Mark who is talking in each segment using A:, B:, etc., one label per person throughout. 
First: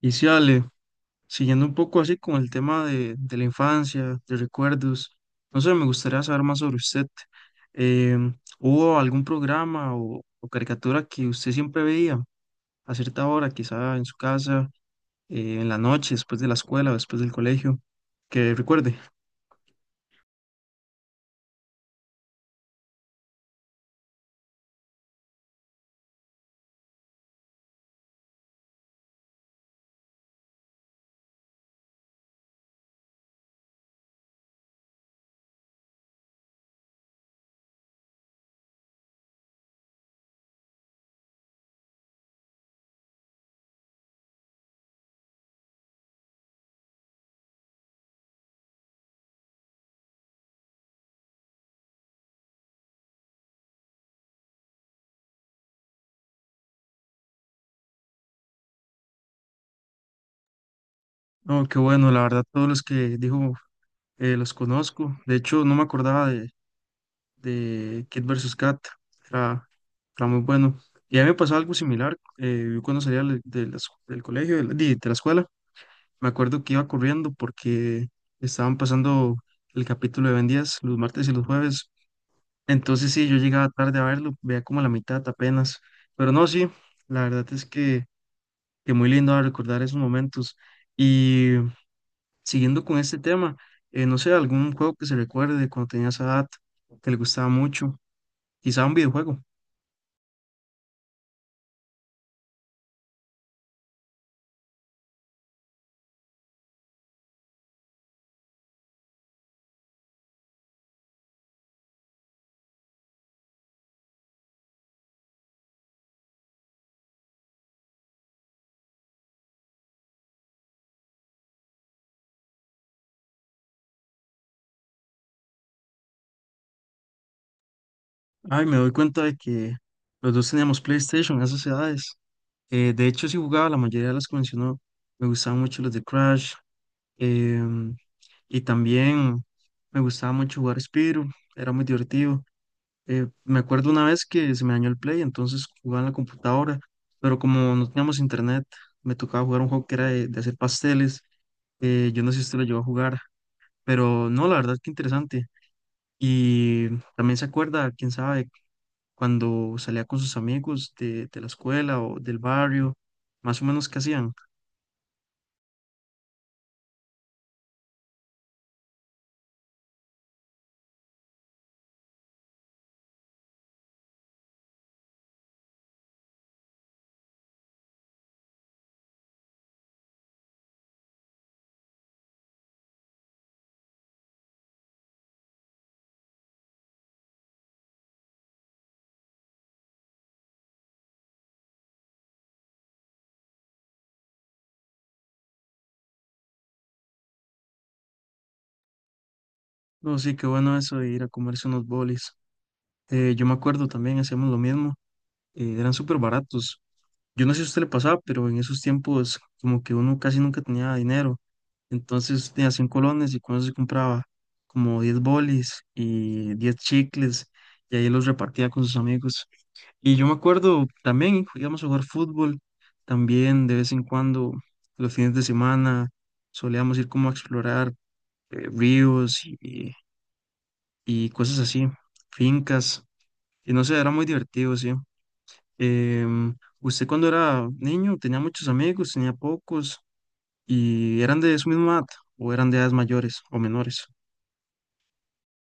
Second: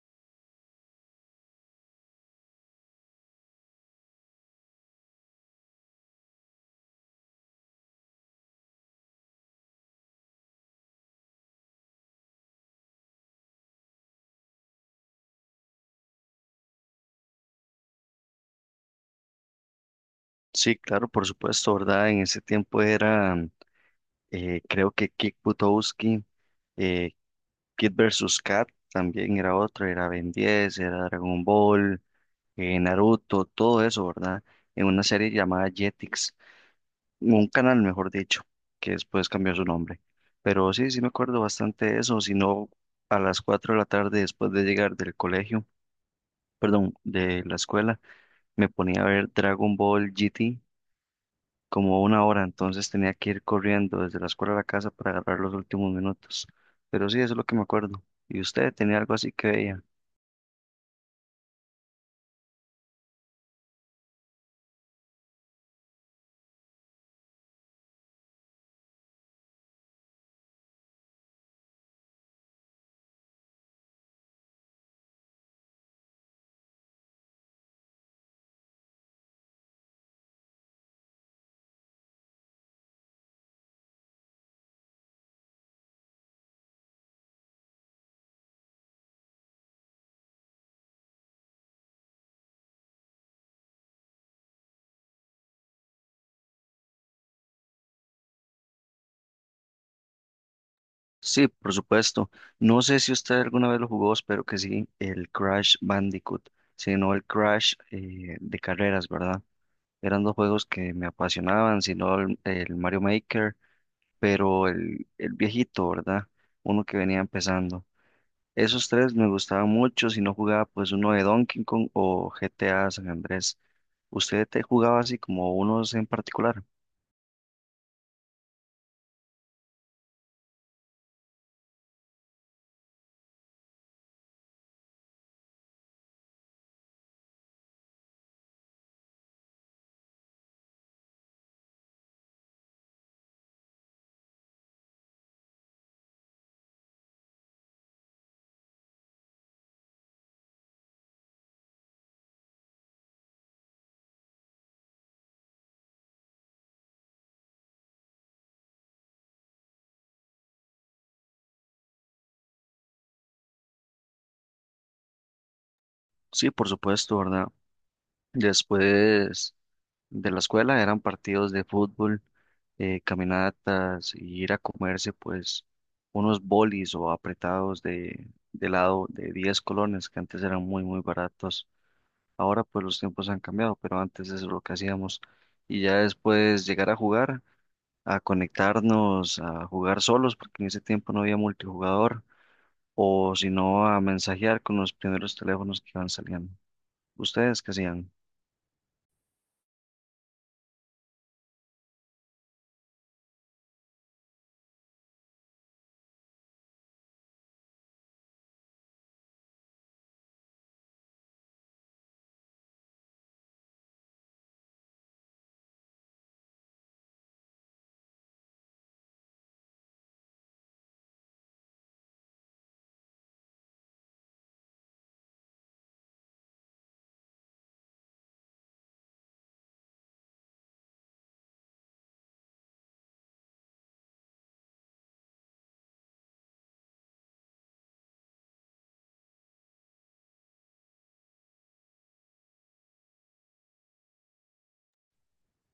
A: Y sí, Ale, siguiendo un poco así con el tema de la infancia, de recuerdos, no sé, me gustaría saber más sobre usted. ¿Hubo algún programa o caricatura que usted siempre veía a cierta hora, quizá en su casa, en la noche, después de la escuela, o después del colegio? Que recuerde.
B: Sí, claro, por supuesto, ¿verdad? En ese tiempo era, creo que Kick Butowski, eh, Kid versus Kat también era otro, era Ben 10, era Dragon Ball, Naruto, todo eso, ¿verdad? En una serie llamada Jetix, un canal, mejor dicho, que después cambió su nombre. Pero sí, sí me acuerdo bastante de eso, si no, a las 4:00 de la tarde después de llegar del colegio, perdón, de la escuela, me ponía a ver Dragon Ball GT como una hora, entonces tenía que ir corriendo desde la escuela a la casa para agarrar los últimos minutos. Pero sí, eso es lo que me acuerdo. ¿Y usted tenía algo así que veía?
A: No, qué bueno, la verdad, todos los que dijo los conozco. De hecho, no me acordaba de Kid versus Kat. Era, era muy bueno. Y a mí me pasó algo similar. Yo cuando salía del colegio, de la escuela, me acuerdo que iba corriendo porque estaban pasando el capítulo de Ben 10 los martes y los jueves. Entonces sí, yo llegaba tarde a verlo, veía como la mitad apenas. Pero no, sí, la verdad es que muy lindo a recordar esos momentos. Y siguiendo con este tema, no sé, algún juego que se recuerde cuando tenía esa edad, que le gustaba mucho, quizá un videojuego.
B: Sí, por supuesto. No sé si usted alguna vez lo jugó, espero que sí, el Crash Bandicoot, sino el Crash de carreras, ¿verdad? Eran dos juegos que me apasionaban, sino el Mario Maker, pero el viejito, ¿verdad? Uno que venía empezando. Esos tres me gustaban mucho, si no jugaba pues uno de Donkey Kong o GTA San Andrés. ¿Usted te jugaba así como unos en particular?
A: Ay, me doy cuenta de que los dos teníamos PlayStation a esas edades. De hecho, sí jugaba la mayoría de las que mencionó. Me gustaban mucho los de Crash. em, y también me gustaba mucho jugar Spyro. Era muy divertido. Me acuerdo una vez que se me dañó el Play, entonces jugaba en la computadora. Pero como no teníamos internet, me tocaba jugar un juego que era de hacer pasteles. Yo no sé si usted lo llegó a jugar. Pero no, la verdad que interesante. Y también se acuerda, quién sabe cuando salía con sus amigos de la escuela o del barrio, más o menos qué hacían.
B: Sí, por supuesto, ¿verdad? Después de la escuela eran partidos de fútbol, caminatas y ir a comerse pues unos bolis o apretados de helado de 10 colones que antes eran muy muy baratos. Ahora pues los tiempos han cambiado, pero antes eso es lo que hacíamos. Y ya después llegar a jugar. A conectarnos, a jugar solos, porque en ese tiempo no había multijugador, o si no, a mensajear con los primeros teléfonos que iban saliendo. ¿Ustedes qué hacían?
A: No, sí, qué bueno eso de ir a comerse unos bolis. Yo me acuerdo también, hacíamos lo mismo, eran súper baratos. Yo no sé si a usted le pasaba, pero en esos tiempos como que uno casi nunca tenía dinero. Entonces tenía 100 colones y con eso se compraba como 10 bolis y 10 chicles y ahí los repartía con sus amigos. Y yo me acuerdo también íbamos a jugar fútbol, también de vez en cuando, los fines de semana, solíamos ir como a explorar ríos y cosas así, fincas, y no sé, era muy divertido, sí. Em, ¿Usted cuando era niño tenía muchos amigos, tenía pocos, y eran de su misma edad, o eran de edades mayores o menores?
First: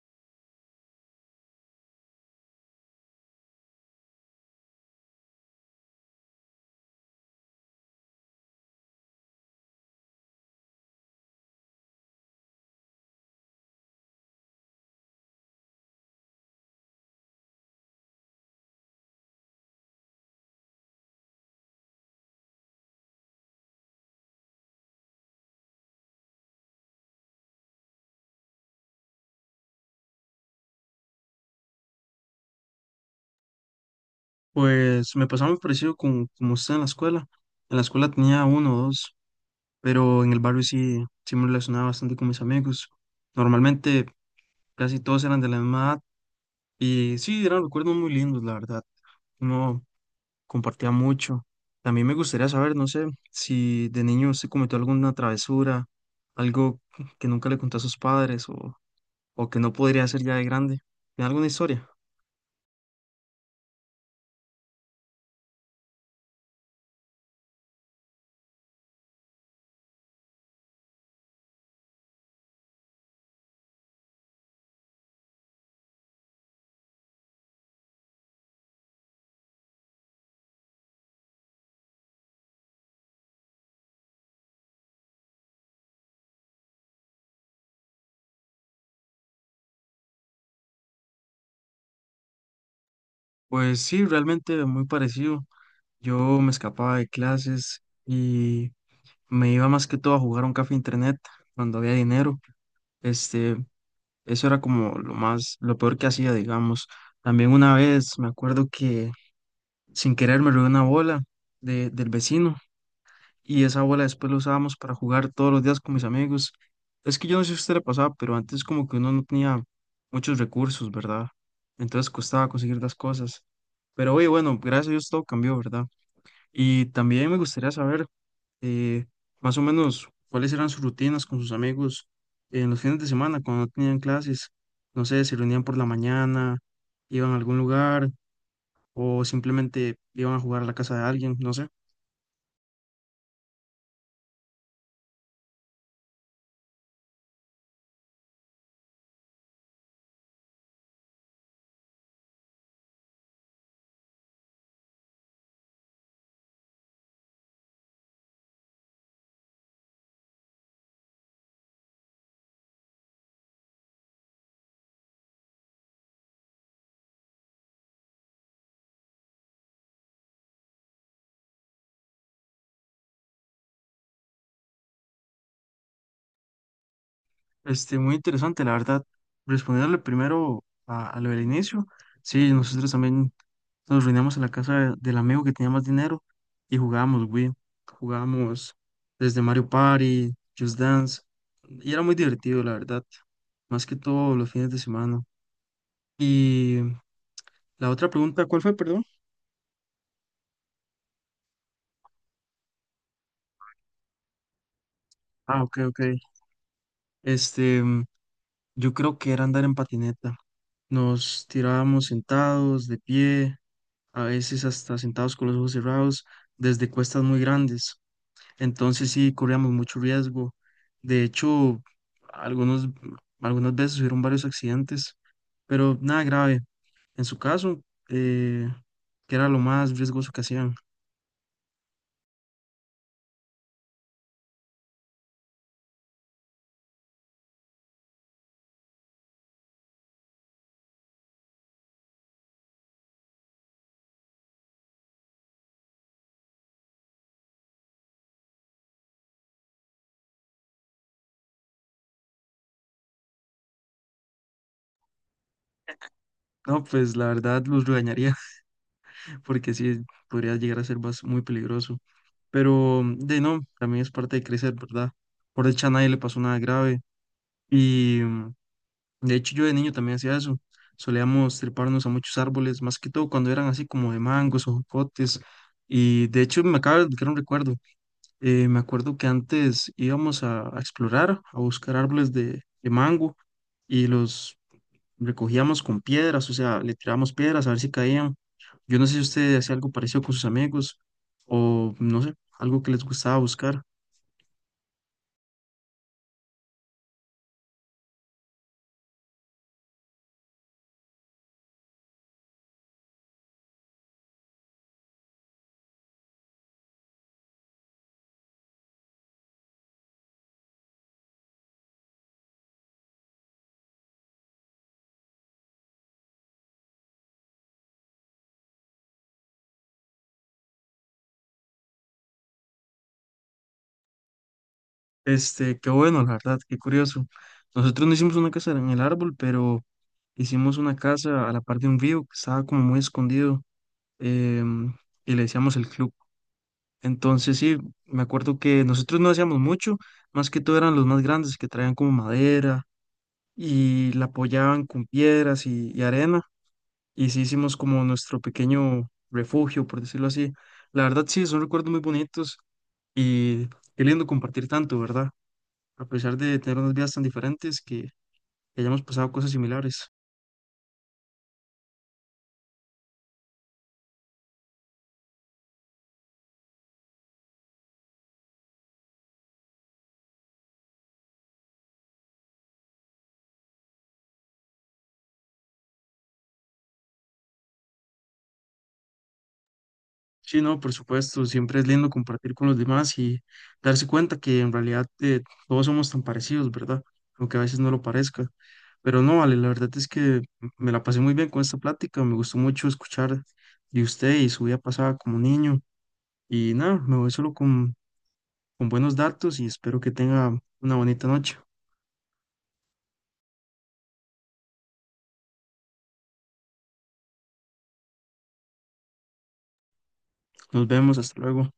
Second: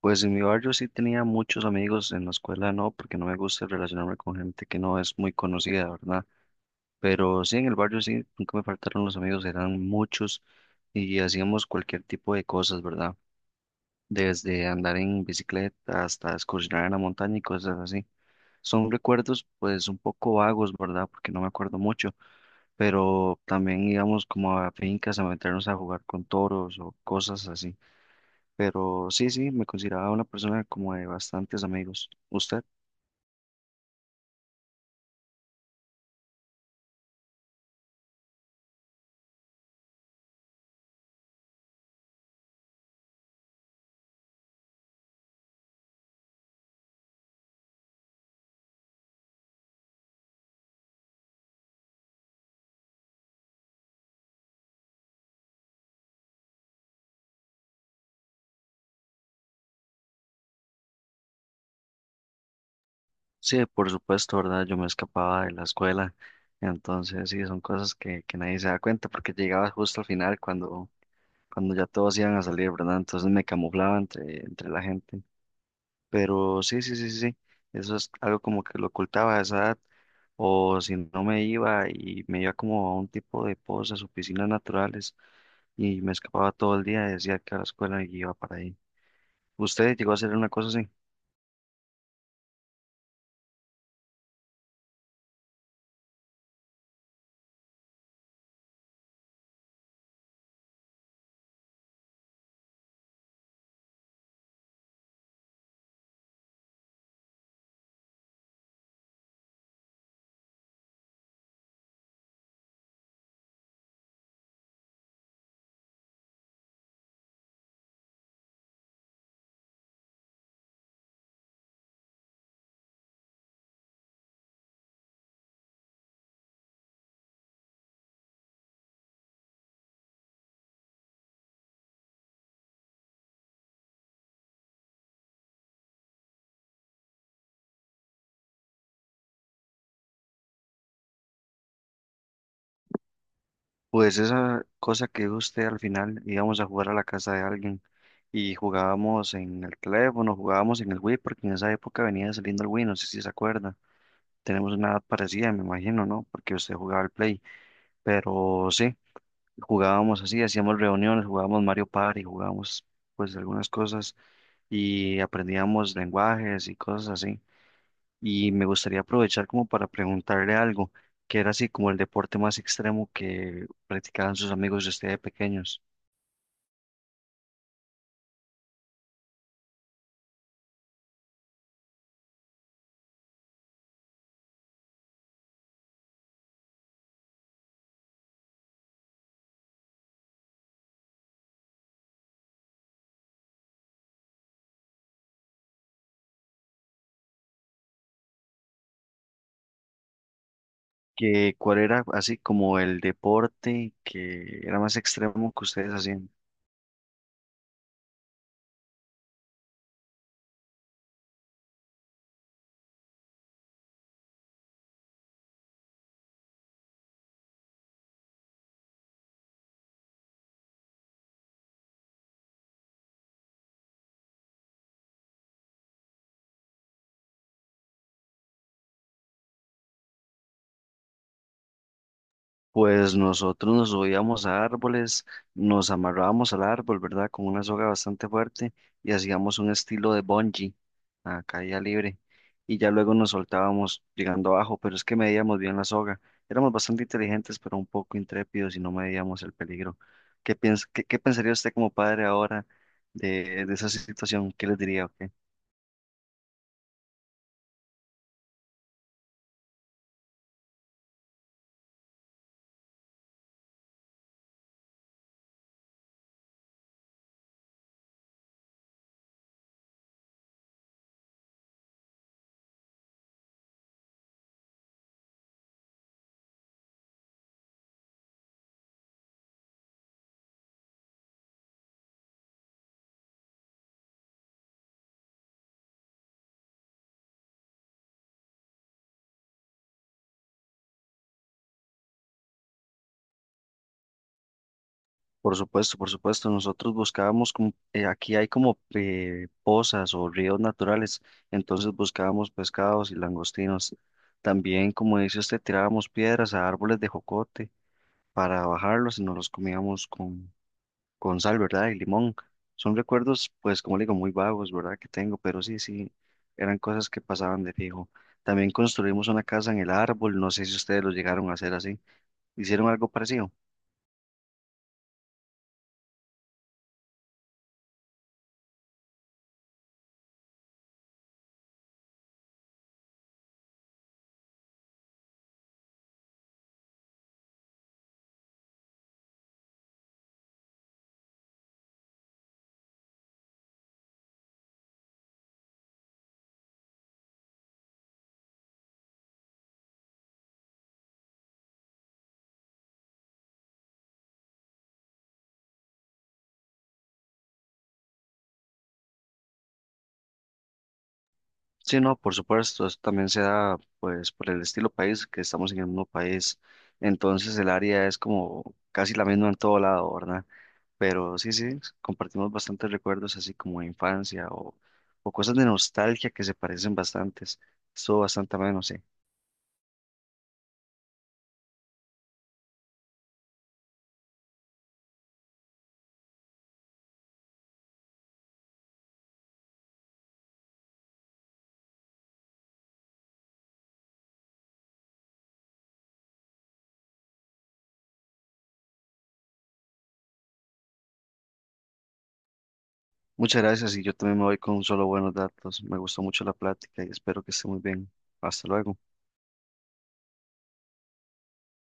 B: Pues en mi barrio sí tenía muchos amigos, en la escuela no, porque no me gusta relacionarme con gente que no es muy conocida, ¿verdad? Pero sí, en el barrio sí, nunca me faltaron los amigos, eran muchos y hacíamos cualquier tipo de cosas, ¿verdad? Desde andar en bicicleta hasta excursionar en la montaña y cosas así. Son recuerdos pues un poco vagos, ¿verdad? Porque no me acuerdo mucho, pero también íbamos como a fincas a meternos a jugar con toros o cosas así. Pero sí, sí, me consideraba una persona como de bastantes amigos. ¿Usted?
A: Pues me pasaba muy parecido como usted en la escuela. En la escuela tenía uno o dos. Pero en el barrio sí, sí me relacionaba bastante con mis amigos. Normalmente casi todos eran de la misma edad y sí, eran recuerdos muy lindos, la verdad. Uno compartía mucho. También me gustaría saber, no sé, si de niño se cometió alguna travesura, algo que nunca le contó a sus padres o que no podría hacer ya de grande. ¿Tiene alguna historia?
B: Sí, por supuesto, ¿verdad? Yo me escapaba de la escuela, entonces sí, son cosas que nadie se da cuenta porque llegaba justo al final cuando, cuando ya todos iban a salir, ¿verdad? Entonces me camuflaba entre la gente. Pero sí, sí, sí, sí, sí. Eso es algo como que lo ocultaba a esa edad, o si no me iba y me iba como a un tipo de pozas o piscinas naturales y me escapaba todo el día, decía que a la escuela y iba para ahí. ¿Usted llegó a hacer una cosa así?
A: Pues sí, realmente muy parecido. Yo me escapaba de clases y me iba más que todo a jugar a un café internet cuando había dinero. Este, Eso era como lo más, lo peor que hacía, digamos. También una vez me acuerdo que sin querer me robé una bola del vecino y esa bola después la usábamos para jugar todos los días con mis amigos. Es que yo no sé si a usted le pasaba, pero antes como que uno no tenía muchos recursos, ¿verdad? Entonces costaba conseguir las cosas. Pero oye, bueno, gracias a Dios todo cambió, ¿verdad? Y también me gustaría saber eh, más o menos cuáles eran sus rutinas con sus amigos en los fines de semana cuando no tenían clases. No sé, se reunían por la mañana, iban a algún lugar o simplemente iban a jugar a la casa de alguien, no sé.
B: Pues esa cosa que dijo usted al final, íbamos a jugar a la casa de alguien y jugábamos en el teléfono, jugábamos en el Wii, porque en esa época venía saliendo el Wii, no sé si se acuerda. Tenemos una edad parecida, me imagino, ¿no? Porque usted jugaba al Play, pero sí. Jugábamos así, hacíamos reuniones, jugábamos Mario Party, jugábamos pues algunas cosas y aprendíamos lenguajes y cosas así. Y me gustaría aprovechar como para preguntarle algo, que era así como el deporte más extremo que practicaban sus amigos de ustedes pequeños.
A: Muy interesante, la verdad. Responderle primero a lo del inicio. Sí, nosotros también nos reuníamos en la casa del amigo que tenía más dinero y jugábamos Wii. Jugábamos desde Mario Party, Just Dance. Y era muy divertido, la verdad. Más que todo los fines de semana. Y la otra pregunta, ¿cuál fue, perdón?
B: Que cuál era así como el deporte que era más extremo que
A: Ah, ok,
B: ustedes
A: ok.
B: hacían.
A: Este, mm, yo creo que era andar en patineta. Nos tirábamos sentados, de pie. A veces hasta sentados con los ojos cerrados, desde cuestas muy grandes. Entonces sí corríamos mucho riesgo. De hecho, algunos, algunas veces hubieron varios accidentes, pero nada grave. En su caso, eh, que era lo más riesgoso que hacían.
B: Pues nosotros nos subíamos a árboles, nos amarrábamos al árbol, ¿verdad? Con una soga bastante fuerte y hacíamos un estilo de bungee a caída libre y ya luego nos soltábamos llegando abajo, pero es que medíamos bien la soga. Éramos bastante inteligentes, pero un poco intrépidos y no medíamos el peligro. ¿Qué pensaría usted como padre ahora de esa situación? ¿Qué les diría? O
A: No, pues la verdad los regañaría porque sí podría llegar a ser muy peligroso. Pero de no, también es parte de crecer, ¿verdad? Por dicha a nadie le pasó nada grave y de hecho, yo de niño también hacía eso. Solíamos treparnos a muchos árboles, más que todo cuando eran así como de mangos o jocotes. Y de hecho, me acaba de desbloquear un recuerdo. Me acuerdo que antes íbamos a explorar, a buscar árboles de mango y los recogíamos con piedras, o sea, le tirábamos piedras a ver si caían. Yo no sé si usted hacía algo parecido con sus amigos o no sé, algo que les gustaba buscar.
B: por supuesto, por supuesto. Nosotros buscábamos, como, aquí hay como pozas o ríos naturales, entonces buscábamos pescados y langostinos. También, como dice usted, tirábamos piedras a árboles de jocote para bajarlos y nos los comíamos con sal, ¿verdad? Y limón. Son recuerdos, pues, como le digo, muy vagos, ¿verdad? Que tengo, pero sí, sí, eran cosas que pasaban de fijo. También construimos una casa en el árbol, no sé si ustedes lo llegaron a hacer así. ¿Hicieron algo parecido?
A: Qué bueno, la verdad, qué curioso. Nosotros no hicimos una casa en el árbol, pero hicimos una casa a la par de un río que estaba como muy escondido, em, y le decíamos el club. Entonces, sí, me acuerdo que nosotros no hacíamos mucho, más que todo eran los más grandes que traían como madera y la apoyaban con piedras y arena. Y sí hicimos como nuestro pequeño refugio, por decirlo así. La verdad, sí, son recuerdos muy bonitos y qué lindo compartir tanto, ¿verdad? A pesar de tener unas vidas tan diferentes, que hayamos pasado cosas similares.
B: Sí, no, por supuesto, eso también se da pues por el estilo país, que estamos en el mismo país, entonces el área es como casi la misma en todo lado, ¿verdad? Pero sí, sí, compartimos bastantes recuerdos así como de infancia o cosas de nostalgia que se parecen bastantes, estuvo bastante ameno, sí.
A: Sí, no, por supuesto, siempre es lindo compartir con los demás y darse cuenta que en realidad todos somos tan parecidos, ¿verdad? Aunque a veces no lo parezca. Pero no, vale, la verdad es que me la pasé muy bien con esta plática, me gustó mucho escuchar de usted y su vida pasada como niño. Y nada, me voy solo con buenos datos y espero que tenga una bonita noche.
B: Muchas gracias y yo también me voy con solo buenos datos, me gustó mucho la plática y espero que esté muy bien, hasta luego.
A: Nos vemos, hasta luego.